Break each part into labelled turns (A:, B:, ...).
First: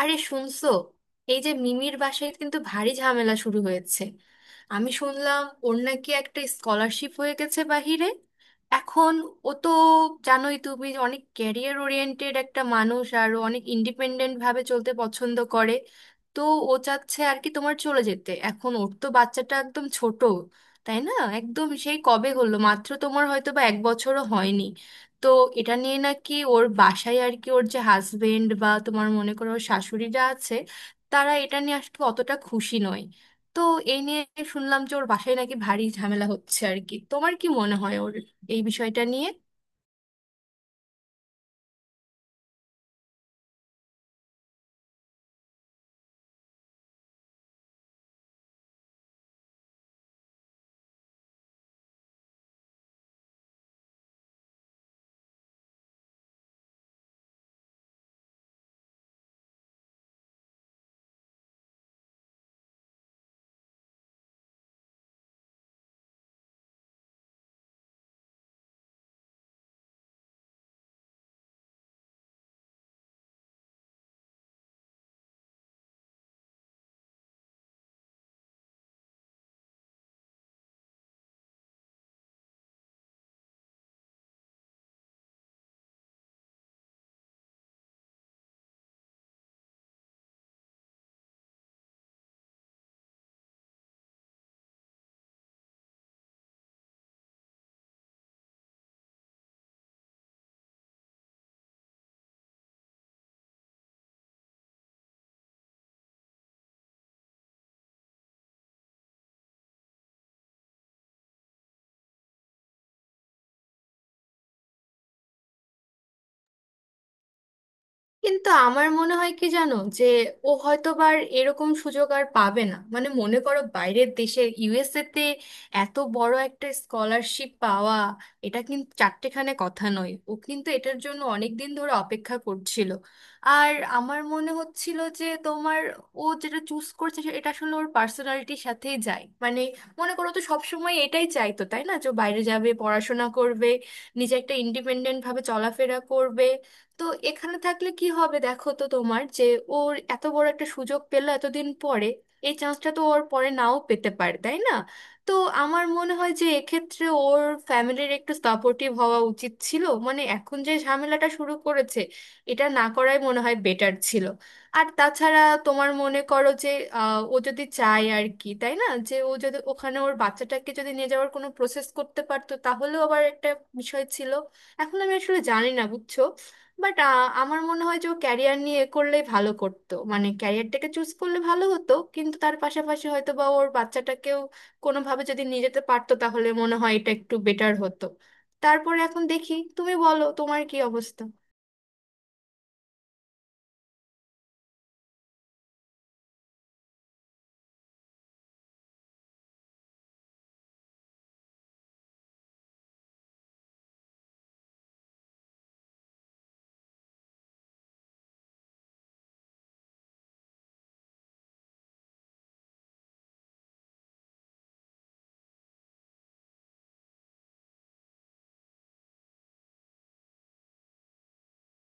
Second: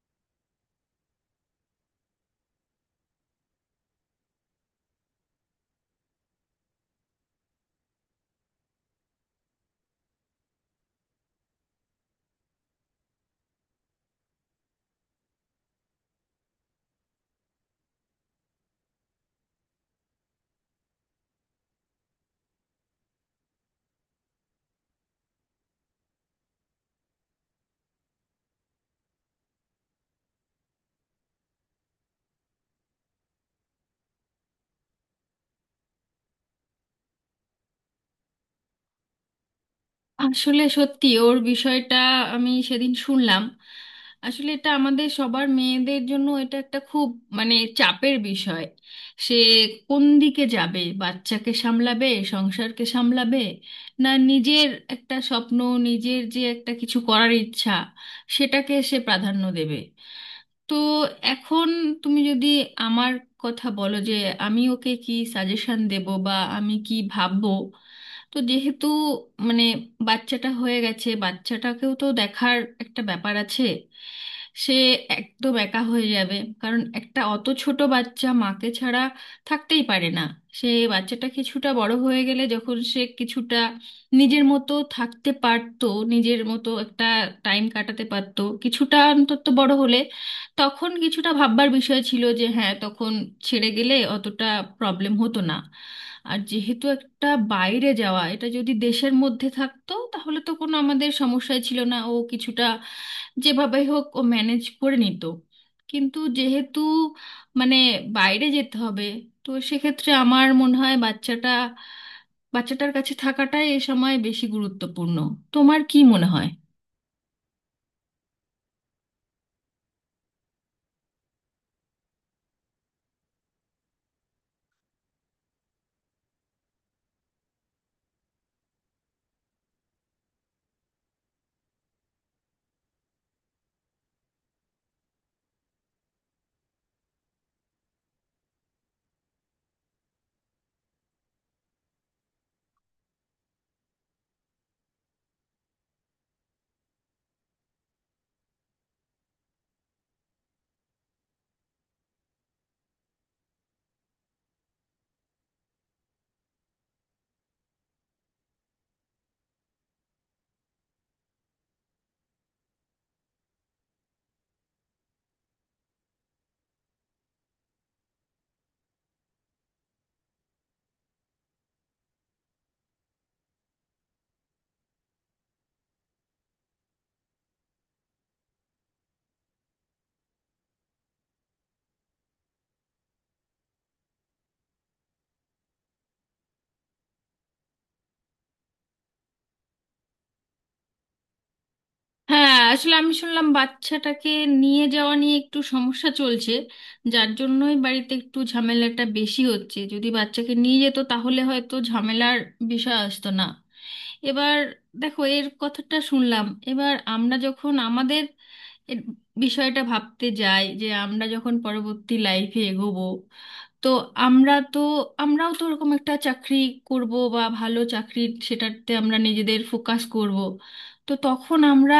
A: আরে শুনছো? এই যে মিমির বাসায় কিন্তু ভারী ঝামেলা শুরু হয়েছে। আমি শুনলাম ওর নাকি একটা স্কলারশিপ হয়ে গেছে বাহিরে। এখন ও তো জানোই তুমি যে অনেক ক্যারিয়ার ওরিয়েন্টেড একটা মানুষ, আর ও অনেক ইন্ডিপেন্ডেন্ট ভাবে চলতে পছন্দ করে। তো ও চাচ্ছে আর কি তোমার চলে যেতে, এখন ওর তো বাচ্চাটা একদম ছোট, তাই না? একদম সেই কবে হলো মাত্র, তোমার হয়তো বা এক বছরও হয়নি। তো এটা নিয়ে নাকি ওর বাসায় আর কি, ওর যে হাজবেন্ড বা তোমার মনে করো ওর শাশুড়িরা আছে, তারা এটা নিয়ে আসলে অতটা খুশি নয়। তো এই নিয়ে শুনলাম যে ওর বাসায় নাকি ভারী ঝামেলা হচ্ছে আর কি। তোমার কি মনে হয় ওর এই বিষয়টা নিয়ে?
B: আসলে সত্যি ওর বিষয়টা আমি সেদিন শুনলাম। আসলে এটা আমাদের সবার মেয়েদের জন্য এটা একটা খুব চাপের বিষয়। সে কোন দিকে যাবে, বাচ্চাকে সামলাবে, সংসারকে সামলাবে, না নিজের একটা স্বপ্ন, নিজের যে একটা কিছু করার ইচ্ছা সেটাকে সে প্রাধান্য দেবে। তো এখন তুমি যদি আমার কথা বলো যে আমি ওকে কি সাজেশন দেব বা আমি কি ভাববো, তো যেহেতু মানে বাচ্চাটা হয়ে গেছে, বাচ্চাটাকেও তো দেখার একটা ব্যাপার আছে। সে একদম একা হয়ে যাবে, কারণ একটা অত ছোট বাচ্চা মাকে ছাড়া থাকতেই পারে না। সে বাচ্চাটা কিছুটা বড় হয়ে গেলে, যখন সে কিছুটা নিজের মতো থাকতে পারতো, নিজের মতো একটা টাইম কাটাতে পারতো, কিছুটা অন্তত বড় হলে তখন কিছুটা ভাববার বিষয় ছিল যে হ্যাঁ, তখন ছেড়ে গেলে অতটা প্রবলেম হতো না। আর যেহেতু টা বাইরে যাওয়া, এটা যদি দেশের মধ্যে থাকতো তাহলে তো কোনো আমাদের সমস্যাই ছিল না, ও কিছুটা যেভাবে হোক ও ম্যানেজ করে নিত। কিন্তু যেহেতু মানে বাইরে যেতে হবে, তো সেক্ষেত্রে আমার মনে হয় বাচ্চাটার কাছে থাকাটাই এ সময় বেশি গুরুত্বপূর্ণ। তোমার কি মনে হয়?
A: কিন্তু আমার মনে হয় কি জানো যে ও হয়তোবার এরকম সুযোগ আর পাবে না, মানে মনে করো বাইরের দেশে USA তে এত বড় একটা স্কলারশিপ পাওয়া এটা কিন্তু চারটেখানে কথা নয়। ও কিন্তু এটার জন্য অনেক দিন ধরে অপেক্ষা করছিল। আর আমার মনে হচ্ছিল যে তোমার ও যেটা চুজ করছে এটা আসলে ওর পার্সোনালিটির সাথেই যায়, মানে মনে করো তো সবসময় এটাই চাইতো তাই না, যে ও বাইরে যাবে পড়াশোনা করবে, নিজে একটা ইন্ডিপেন্ডেন্ট ভাবে চলাফেরা করবে। তো এখানে থাকলে কি হবে, দেখো তো তোমার যে ওর এত বড় একটা সুযোগ পেলো এতদিন পরে, এই চান্সটা তো ওর পরে নাও পেতে পারে, তাই না? তো আমার মনে হয় যে এক্ষেত্রে ওর ফ্যামিলির একটু সাপোর্টিভ হওয়া উচিত ছিল, মানে এখন যে ঝামেলাটা শুরু করেছে এটা না করাই মনে হয় বেটার ছিল। আর তাছাড়া তোমার মনে করো যে ও যদি চায় আর কি, তাই না, যে ও যদি ওখানে ওর বাচ্চাটাকে যদি নিয়ে যাওয়ার কোনো প্রসেস করতে পারতো তাহলেও আবার একটা বিষয় ছিল। এখন আমি আসলে জানি না, বুঝছো, বাট আমার মনে হয় যে ও ক্যারিয়ার নিয়ে এ করলেই ভালো করতো, মানে ক্যারিয়ারটাকে চুজ করলে ভালো হতো, কিন্তু তার পাশাপাশি হয়তো বা ওর বাচ্চাটাকেও কোনোভাবে যদি নিয়ে যেতে পারতো তাহলে মনে হয় এটা একটু বেটার হতো। তারপরে এখন দেখি, তুমি বলো তোমার কি অবস্থা।
B: হ্যাঁ, আসলে আমি শুনলাম বাচ্চাটাকে নিয়ে যাওয়া নিয়ে একটু সমস্যা চলছে, যার জন্যই বাড়িতে একটু ঝামেলাটা বেশি হচ্ছে। যদি বাচ্চাকে নিয়ে যেত তাহলে হয়তো ঝামেলার বিষয় আসতো না। এবার দেখো এর কথাটা শুনলাম, এবার আমরা যখন আমাদের এর বিষয়টা ভাবতে যাই যে আমরা যখন পরবর্তী লাইফে এগোবো, তো আমরা তো আমরাও তো ওরকম একটা চাকরি করব বা ভালো চাকরি, সেটাতে আমরা নিজেদের ফোকাস করব। তো তখন আমরা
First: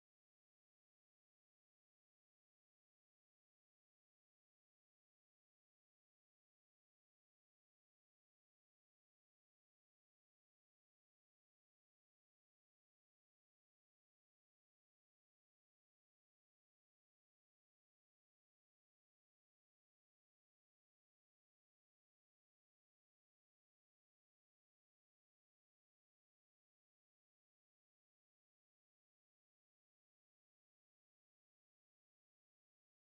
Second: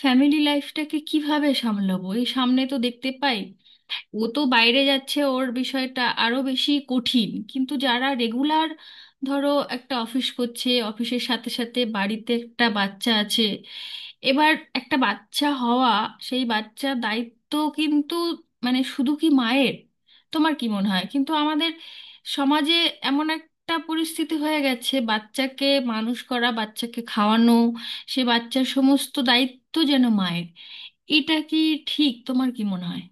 B: ফ্যামিলি লাইফটাকে কিভাবে সামলাবো, এই সামনে তো দেখতে পাই ও তো বাইরে যাচ্ছে, ওর বিষয়টা আরো বেশি কঠিন। কিন্তু যারা রেগুলার ধরো একটা অফিস করছে, অফিসের সাথে সাথে বাড়িতে একটা বাচ্চা আছে, এবার একটা বাচ্চা হওয়া, সেই বাচ্চার দায়িত্ব কিন্তু শুধু কি মায়ের? তোমার কি মনে হয় কিন্তু আমাদের সমাজে এমন একটা পরিস্থিতি হয়ে গেছে, বাচ্চাকে মানুষ করা, বাচ্চাকে খাওয়ানো, সে বাচ্চার সমস্ত দায়িত্ব যেন মায়ের। এটা কি ঠিক? তোমার কি মনে হয়?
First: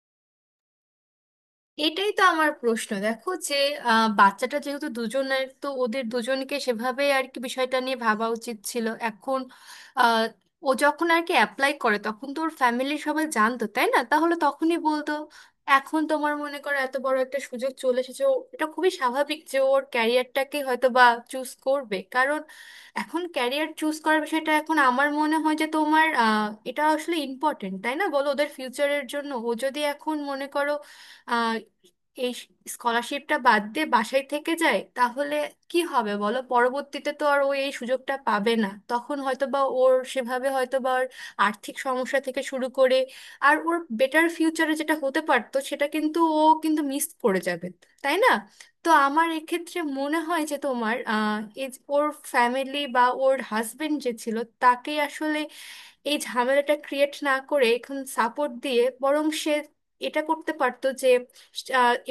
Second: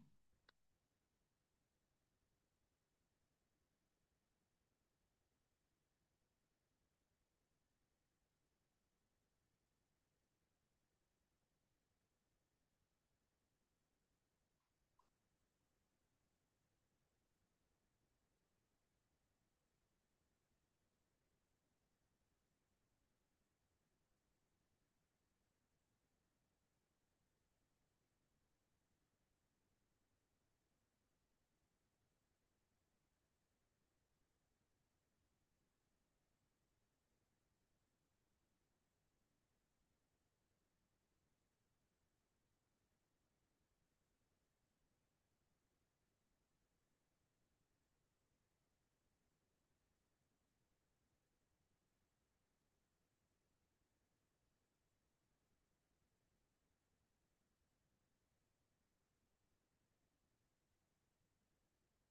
A: এটাই তো আমার প্রশ্ন, দেখো যে বাচ্চাটা যেহেতু দুজনের তো ওদের দুজনকে সেভাবে আর কি বিষয়টা নিয়ে ভাবা উচিত ছিল এখন। আহ, ও যখন আর কি অ্যাপ্লাই করে তখন তো ওর ফ্যামিলির সবাই জানতো তাই না, তাহলে তখনই বলতো। এখন তোমার মনে করো এত বড় একটা সুযোগ চলে এসেছে, এটা খুবই স্বাভাবিক যে ওর ক্যারিয়ারটাকে হয়তো বা চুজ করবে, কারণ এখন ক্যারিয়ার চুজ করার বিষয়টা এখন আমার মনে হয় যে তোমার এটা আসলে ইম্পর্টেন্ট, তাই না বলো, ওদের ফিউচারের জন্য। ও যদি এখন মনে করো আহ, এই স্কলারশিপটা বাদ দিয়ে বাসায় থেকে যায় তাহলে কি হবে বলো, পরবর্তীতে তো আর ও এই সুযোগটা পাবে না, তখন হয়তো বা ওর সেভাবে হয়তো বা ওর আর্থিক সমস্যা থেকে শুরু করে আর ওর বেটার ফিউচারে যেটা হতে পারতো সেটা কিন্তু ও কিন্তু মিস করে যাবে, তাই না? তো আমার এক্ষেত্রে মনে হয় যে তোমার এই যে ওর ফ্যামিলি বা ওর হাজবেন্ড যে ছিল, তাকে আসলে এই ঝামেলাটা ক্রিয়েট না করে এখন সাপোর্ট দিয়ে বরং সে এটা করতে পারতো যে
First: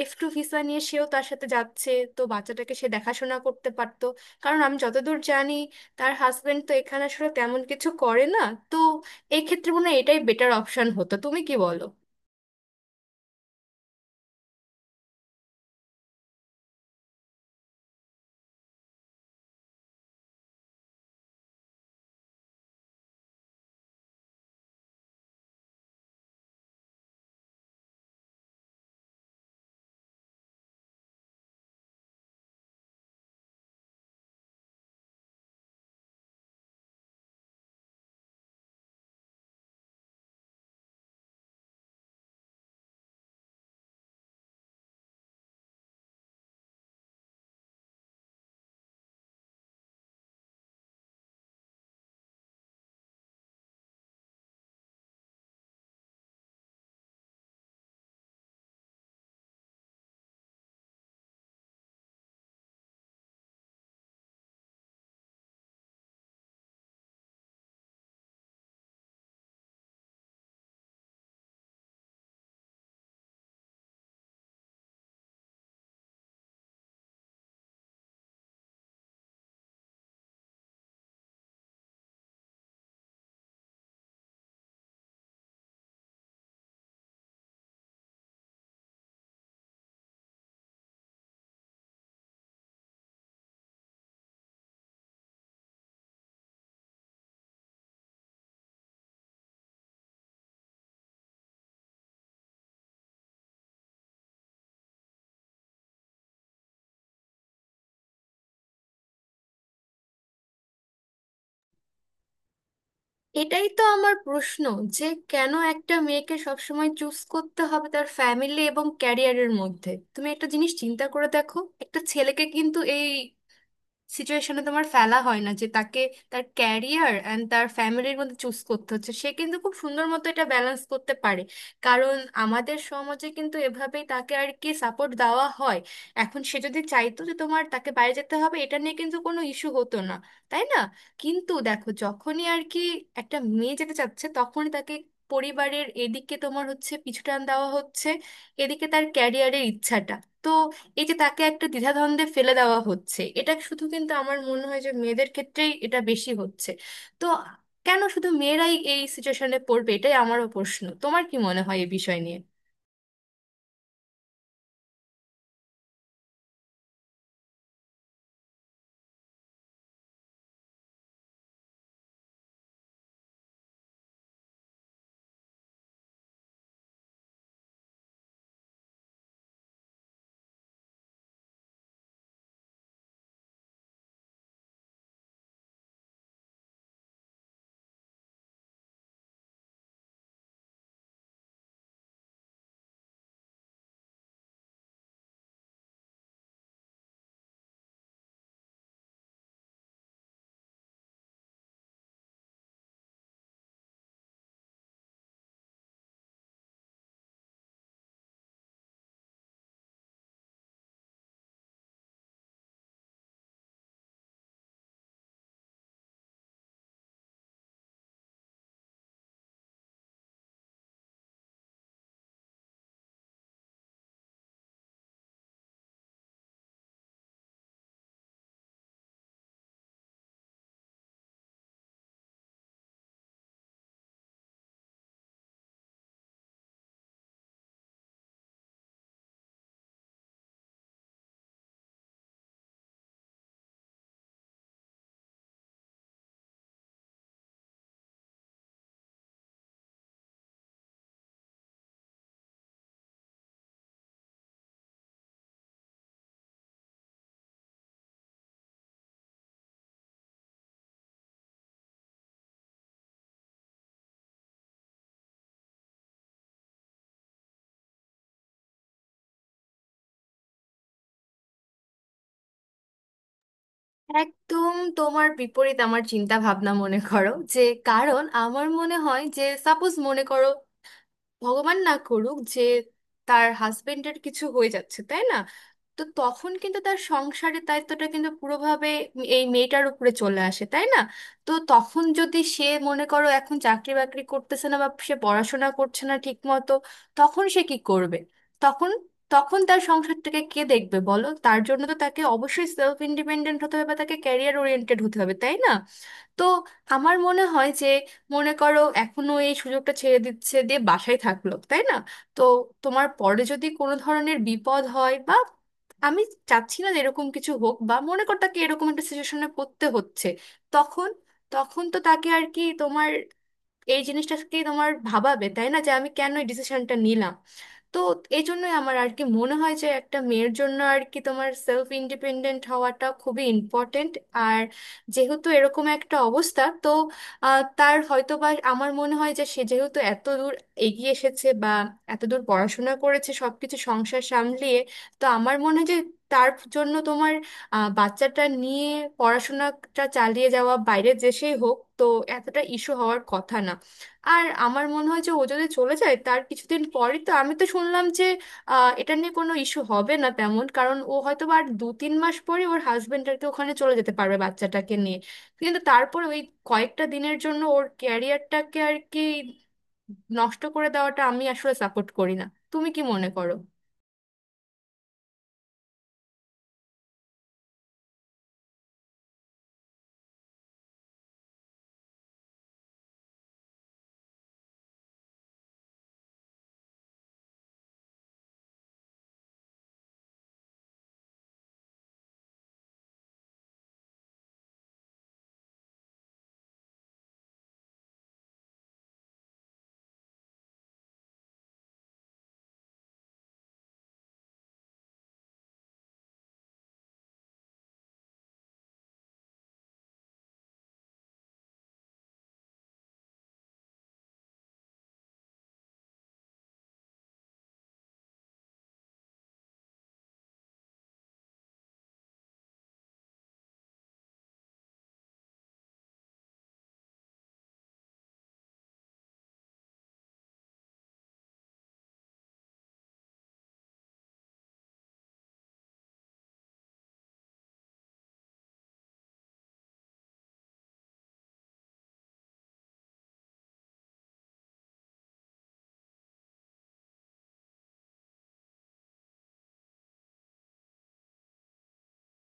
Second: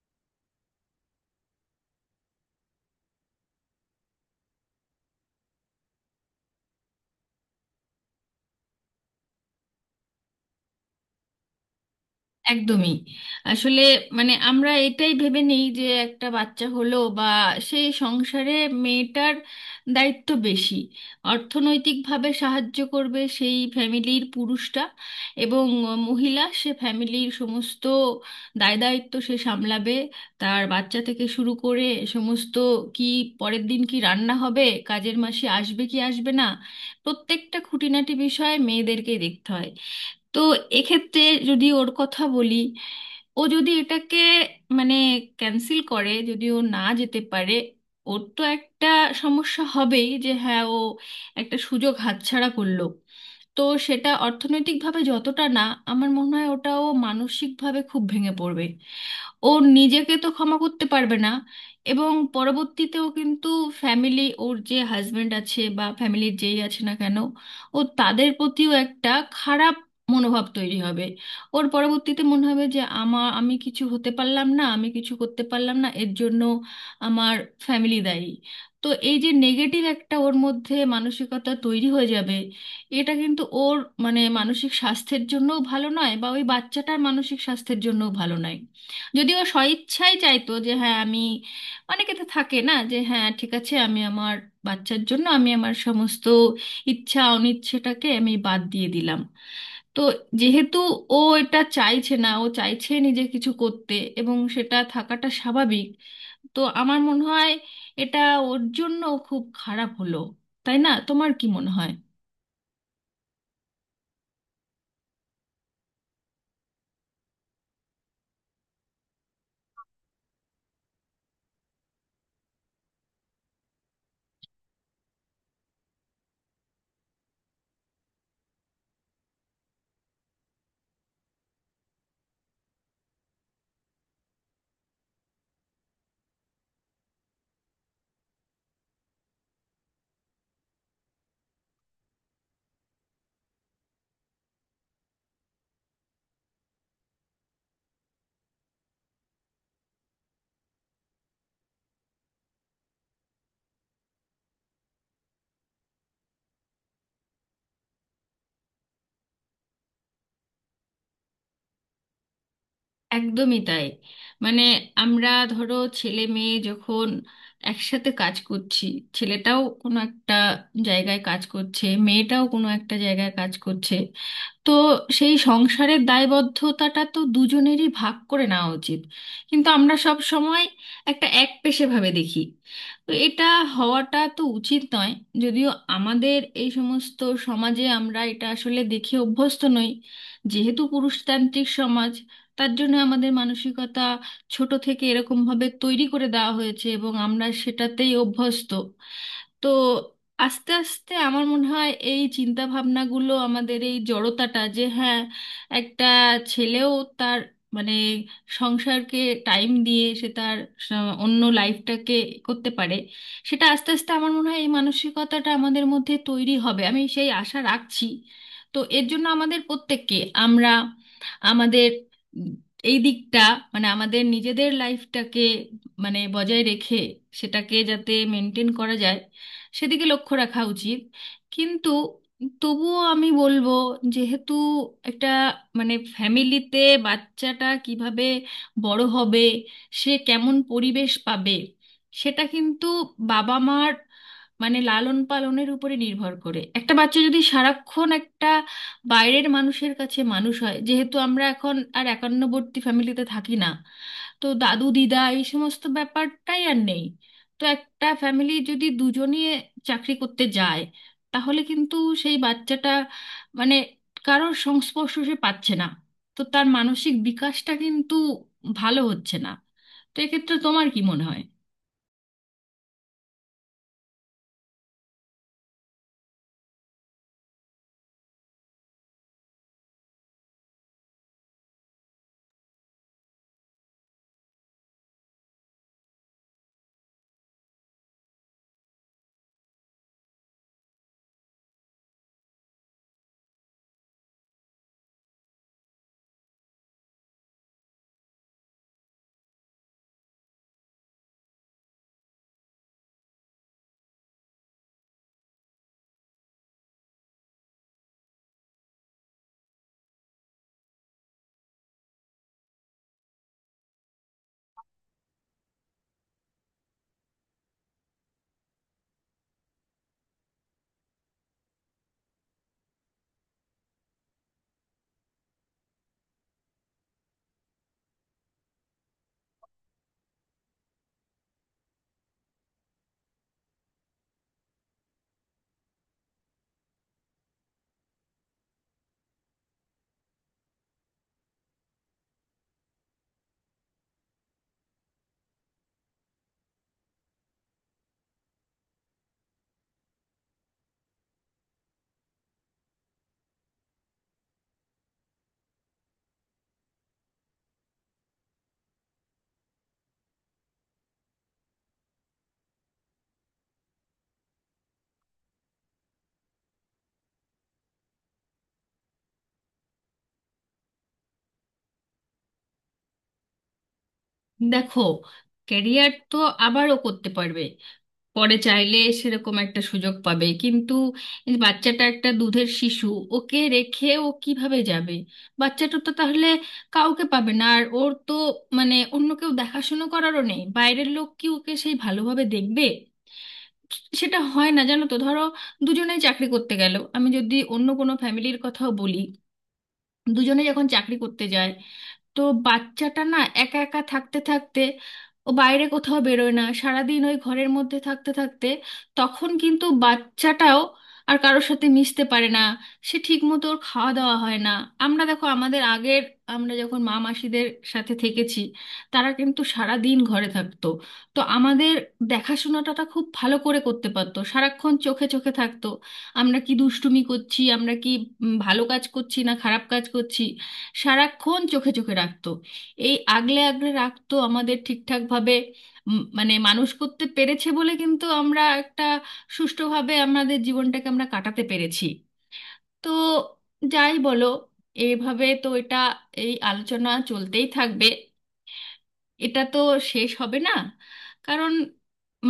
A: F2 ভিসা নিয়ে সেও তার সাথে যাচ্ছে, তো বাচ্চাটাকে সে দেখাশোনা করতে পারতো। কারণ আমি যতদূর জানি তার হাজবেন্ড তো এখানে আসলে তেমন কিছু করে না। তো এই ক্ষেত্রে মনে হয় এটাই বেটার অপশন হতো, তুমি কি বলো?
B: একদমই। আসলে আমরা এটাই ভেবে নেই যে একটা বাচ্চা হলো বা সেই সংসারে মেয়েটার দায়িত্ব বেশি, অর্থনৈতিকভাবে সাহায্য করবে সেই ফ্যামিলির পুরুষটা, এবং মহিলা সে ফ্যামিলির সমস্ত দায় দায়িত্ব সে সামলাবে, তার বাচ্চা থেকে শুরু করে সমস্ত কি পরের দিন কি রান্না হবে, কাজের মাসে আসবে কি আসবে না, প্রত্যেকটা খুঁটিনাটি বিষয়ে মেয়েদেরকেই দেখতে হয়। তো এক্ষেত্রে যদি ওর কথা বলি, ও যদি এটাকে মানে ক্যান্সেল করে, যদি ও না যেতে পারে, ওর তো একটা সমস্যা হবেই যে হ্যাঁ, ও একটা সুযোগ হাতছাড়া করলো। তো সেটা অর্থনৈতিকভাবে যতটা না, আমার মনে হয় ওটাও মানসিকভাবে খুব ভেঙে পড়বে। ও নিজেকে তো ক্ষমা করতে পারবে না, এবং পরবর্তীতেও কিন্তু ফ্যামিলি, ওর যে হাজবেন্ড আছে বা ফ্যামিলির যেই আছে না কেন, ও তাদের প্রতিও একটা খারাপ মনোভাব তৈরি হবে। ওর পরবর্তীতে মনে হবে যে আমি কিছু হতে পারলাম না, আমি কিছু করতে পারলাম না, এর জন্য আমার ফ্যামিলি দায়ী। তো এই যে নেগেটিভ একটা ওর মধ্যে মানসিকতা তৈরি হয়ে যাবে, এটা কিন্তু ওর মানসিক স্বাস্থ্যের জন্যও ভালো নয় বা ওই বাচ্চাটার মানসিক স্বাস্থ্যের জন্যও ভালো নয়। যদিও স্বইচ্ছাই চাইতো যে হ্যাঁ আমি, অনেকে তো থাকে না যে হ্যাঁ ঠিক আছে, আমি আমার বাচ্চার জন্য আমি আমার সমস্ত ইচ্ছা অনিচ্ছেটাকে আমি বাদ দিয়ে দিলাম। তো যেহেতু ও এটা চাইছে না, ও চাইছে নিজে কিছু করতে, এবং সেটা থাকাটা স্বাভাবিক। তো আমার মনে হয় এটা ওর জন্য খুব খারাপ হলো। তাই না? তোমার কি মনে হয়?
A: এটাই তো আমার প্রশ্ন, যে কেন একটা মেয়েকে সবসময় চুজ করতে হবে তার ফ্যামিলি এবং ক্যারিয়ারের মধ্যে। তুমি একটা জিনিস চিন্তা করে দেখো, একটা ছেলেকে কিন্তু এই সিচুয়েশনে তোমার ফেলা হয় না যে তাকে তার ক্যারিয়ার অ্যান্ড তার ফ্যামিলির মধ্যে চুজ করতে হচ্ছে, সে কিন্তু খুব সুন্দর মতো এটা ব্যালেন্স করতে পারে, কারণ আমাদের সমাজে কিন্তু এভাবেই তাকে আর কি সাপোর্ট দেওয়া হয়। এখন সে যদি চাইতো যে তোমার তাকে বাইরে যেতে হবে এটা নিয়ে কিন্তু কোনো ইস্যু হতো না, তাই না? কিন্তু দেখো যখনই আর কি একটা মেয়ে যেতে চাচ্ছে তখনই তাকে পরিবারের এদিকে তোমার হচ্ছে পিছুটান দেওয়া হচ্ছে, এদিকে তার ক্যারিয়ারের ইচ্ছাটা। তো এই যে তাকে একটা দ্বিধাদ্বন্দ্বে ফেলে দেওয়া হচ্ছে, এটা শুধু কিন্তু আমার মনে হয় যে মেয়েদের ক্ষেত্রেই এটা বেশি হচ্ছে। তো কেন শুধু মেয়েরাই এই সিচুয়েশনে পড়বে, এটাই আমারও প্রশ্ন। তোমার কি মনে হয় এই বিষয় নিয়ে?
B: একদমই তাই। মানে আমরা ধরো ছেলে মেয়ে যখন একসাথে কাজ করছি, ছেলেটাও কোনো একটা জায়গায় কাজ করছে, মেয়েটাও কোনো একটা জায়গায় কাজ করছে, তো সেই সংসারের দায়বদ্ধতাটা তো দুজনেরই ভাগ করে নেওয়া উচিত। কিন্তু আমরা সব সময় একটা একপেশে ভাবে দেখি। তো এটা হওয়াটা তো উচিত নয়। যদিও আমাদের এই সমস্ত সমাজে আমরা এটা আসলে দেখে অভ্যস্ত নই, যেহেতু পুরুষতান্ত্রিক সমাজ, তার জন্য আমাদের মানসিকতা ছোট থেকে এরকমভাবে তৈরি করে দেওয়া হয়েছে এবং আমরা সেটাতেই অভ্যস্ত। তো আস্তে আস্তে আমার মনে হয় এই চিন্তা ভাবনাগুলো, আমাদের এই জড়তাটা যে হ্যাঁ, একটা ছেলেও তার মানে সংসারকে টাইম দিয়ে সে তার স- অন্য লাইফটাকে করতে পারে, সেটা আস্তে আস্তে আমার মনে হয় এই মানসিকতাটা আমাদের মধ্যে তৈরি হবে, আমি সেই আশা রাখছি। তো এর জন্য আমাদের প্রত্যেককে, আমরা আমাদের উম, এই দিকটা আমাদের নিজেদের লাইফটাকে বজায় রেখে সেটাকে যাতে মেনটেন করা যায় সেদিকে লক্ষ্য রাখা উচিত। কিন্তু তবুও আমি বলবো, যেহেতু একটা ফ্যামিলিতে বাচ্চাটা কিভাবে বড় হবে, সে কেমন পরিবেশ পাবে, সেটা কিন্তু বাবা মার লালন পালনের উপরে নির্ভর করে। একটা বাচ্চা যদি সারাক্ষণ একটা বাইরের মানুষের কাছে মানুষ হয়, যেহেতু আমরা এখন আর একান্নবর্তী ফ্যামিলিতে থাকি না, তো দাদু দিদা এই সমস্ত ব্যাপারটাই আর নেই, তো একটা ফ্যামিলি যদি দুজনই চাকরি করতে যায়, তাহলে কিন্তু সেই বাচ্চাটা মানে কারোর সংস্পর্শ সে পাচ্ছে না, তো তার মানসিক বিকাশটা কিন্তু ভালো হচ্ছে না। তো এক্ষেত্রে তোমার কি মনে হয়?
A: একদম তোমার বিপরীত আমার চিন্তা ভাবনা, মনে করো যে, কারণ আমার মনে হয় যে সাপোজ মনে করো ভগবান না করুক যে তার হাজবেন্ডের কিছু হয়ে যাচ্ছে, তাই না? তো তখন কিন্তু তার সংসারের দায়িত্বটা কিন্তু পুরোভাবে এই মেয়েটার উপরে চলে আসে, তাই না? তো তখন যদি সে মনে করো এখন চাকরি বাকরি করতেছে না বা সে পড়াশোনা করছে না ঠিক মতো, তখন সে কি করবে? তখন তখন তার সংসারটাকে কে দেখবে বলো? তার জন্য তো তাকে অবশ্যই সেলফ ইন্ডিপেন্ডেন্ট হতে হবে বা তাকে ক্যারিয়ার ওরিয়েন্টেড হতে হবে, তাই না? তো আমার মনে হয় যে মনে করো এখনো এই সুযোগটা ছেড়ে দিচ্ছে দিয়ে বাসায় থাকলো, তাই না? তো তোমার পরে যদি কোনো ধরনের বিপদ হয় বা, আমি চাচ্ছি না যে এরকম কিছু হোক বা মনে কর তাকে এরকম একটা সিচুয়েশনে পড়তে হচ্ছে, তখন তখন তো তাকে আর কি তোমার এই জিনিসটাকে তোমার ভাবাবে, তাই না, যে আমি কেন এই ডিসিশনটা নিলাম। তো এই জন্যই আমার আর কি মনে হয় যে একটা মেয়ের জন্য আর কি তোমার সেলফ ইন্ডিপেন্ডেন্ট হওয়াটা খুবই ইম্পর্টেন্ট। আর যেহেতু এরকম একটা অবস্থা, তো তার হয়তো বা আমার মনে হয় যে সে যেহেতু এত দূর এগিয়ে এসেছে বা এত দূর পড়াশোনা করেছে সবকিছু সংসার সামলিয়ে, তো আমার মনে হয় যে তার জন্য তোমার বাচ্চাটা নিয়ে পড়াশোনাটা চালিয়ে যাওয়া বাইরে দেশেই হোক, তো এতটা ইস্যু হওয়ার কথা না। আর আমার মনে হয় যে ও যদি চলে যায় তার কিছুদিন পরই তো, আমি তো শুনলাম যে এটা নিয়ে কোনো ইস্যু হবে না তেমন, কারণ ও হয়তো বা আর 2-3 মাস পরে ওর হাজবেন্ড আর কি ওখানে চলে যেতে পারবে বাচ্চাটাকে নিয়ে। কিন্তু তারপর ওই কয়েকটা দিনের জন্য ওর ক্যারিয়ারটাকে আর কি নষ্ট করে দেওয়াটা আমি আসলে সাপোর্ট করি না। তুমি কি মনে করো?
B: দেখো, ক্যারিয়ার তো আবারও করতে পারবে, পরে চাইলে সেরকম একটা সুযোগ পাবে, কিন্তু এই বাচ্চাটা একটা দুধের শিশু, ওকে রেখে ও কিভাবে যাবে? বাচ্চাটা তো তাহলে কাউকে পাবে না, আর ওর তো অন্য কেউ দেখাশুনো করারও নেই, বাইরের লোক কি ওকে সেই ভালোভাবে দেখবে? সেটা হয় না, জানো তো। ধরো দুজনেই চাকরি করতে গেল, আমি যদি অন্য কোনো ফ্যামিলির কথাও বলি, দুজনে যখন চাকরি করতে যায়, তো বাচ্চাটা না একা একা থাকতে থাকতে, ও বাইরে কোথাও বেরোয় না, সারাদিন ওই ঘরের মধ্যে থাকতে থাকতে, তখন কিন্তু বাচ্চাটাও আর কারোর সাথে মিশতে পারে না, সে ঠিক মতো ওর খাওয়া দাওয়া হয় না। আমরা দেখো আমাদের আগের, আমরা যখন মা মাসিদের সাথে থেকেছি, তারা কিন্তু সারা দিন ঘরে থাকতো, তো আমাদের দেখাশোনাটা খুব ভালো করে করতে পারতো, সারাক্ষণ চোখে চোখে থাকতো। আমরা কি দুষ্টুমি করছি, আমরা কি ভালো কাজ করছি না খারাপ কাজ করছি, সারাক্ষণ চোখে চোখে রাখতো, এই আগলে আগলে রাখতো আমাদের ঠিকঠাকভাবে উম, মানে মানুষ করতে পেরেছে বলে কিন্তু আমরা একটা সুষ্ঠুভাবে আমাদের জীবনটাকে আমরা কাটাতে পেরেছি। তো যাই বলো, এইভাবে তো এটা এই আলোচনা চলতেই থাকবে, এটা তো শেষ হবে না, কারণ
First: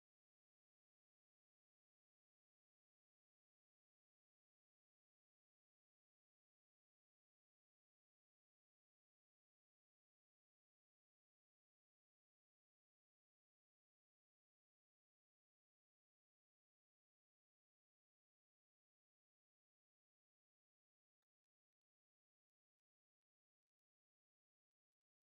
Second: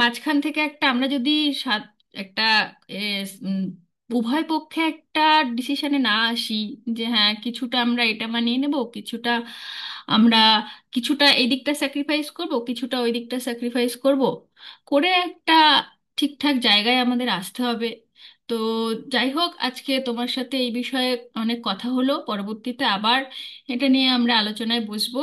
B: মাঝখান থেকে একটা আমরা যদি সাত একটা এ, উম, উভয় পক্ষে একটা ডিসিশনে না আসি যে হ্যাঁ কিছুটা আমরা এটা মানিয়ে নেব, কিছুটা আমরা কিছুটা এই দিকটা স্যাক্রিফাইস করব, কিছুটা ওই দিকটা স্যাক্রিফাইস করব, করে একটা ঠিকঠাক জায়গায় আমাদের আসতে হবে। তো যাই হোক, আজকে তোমার সাথে এই বিষয়ে অনেক কথা হলো, পরবর্তীতে আবার এটা নিয়ে আমরা আলোচনায় বসবো।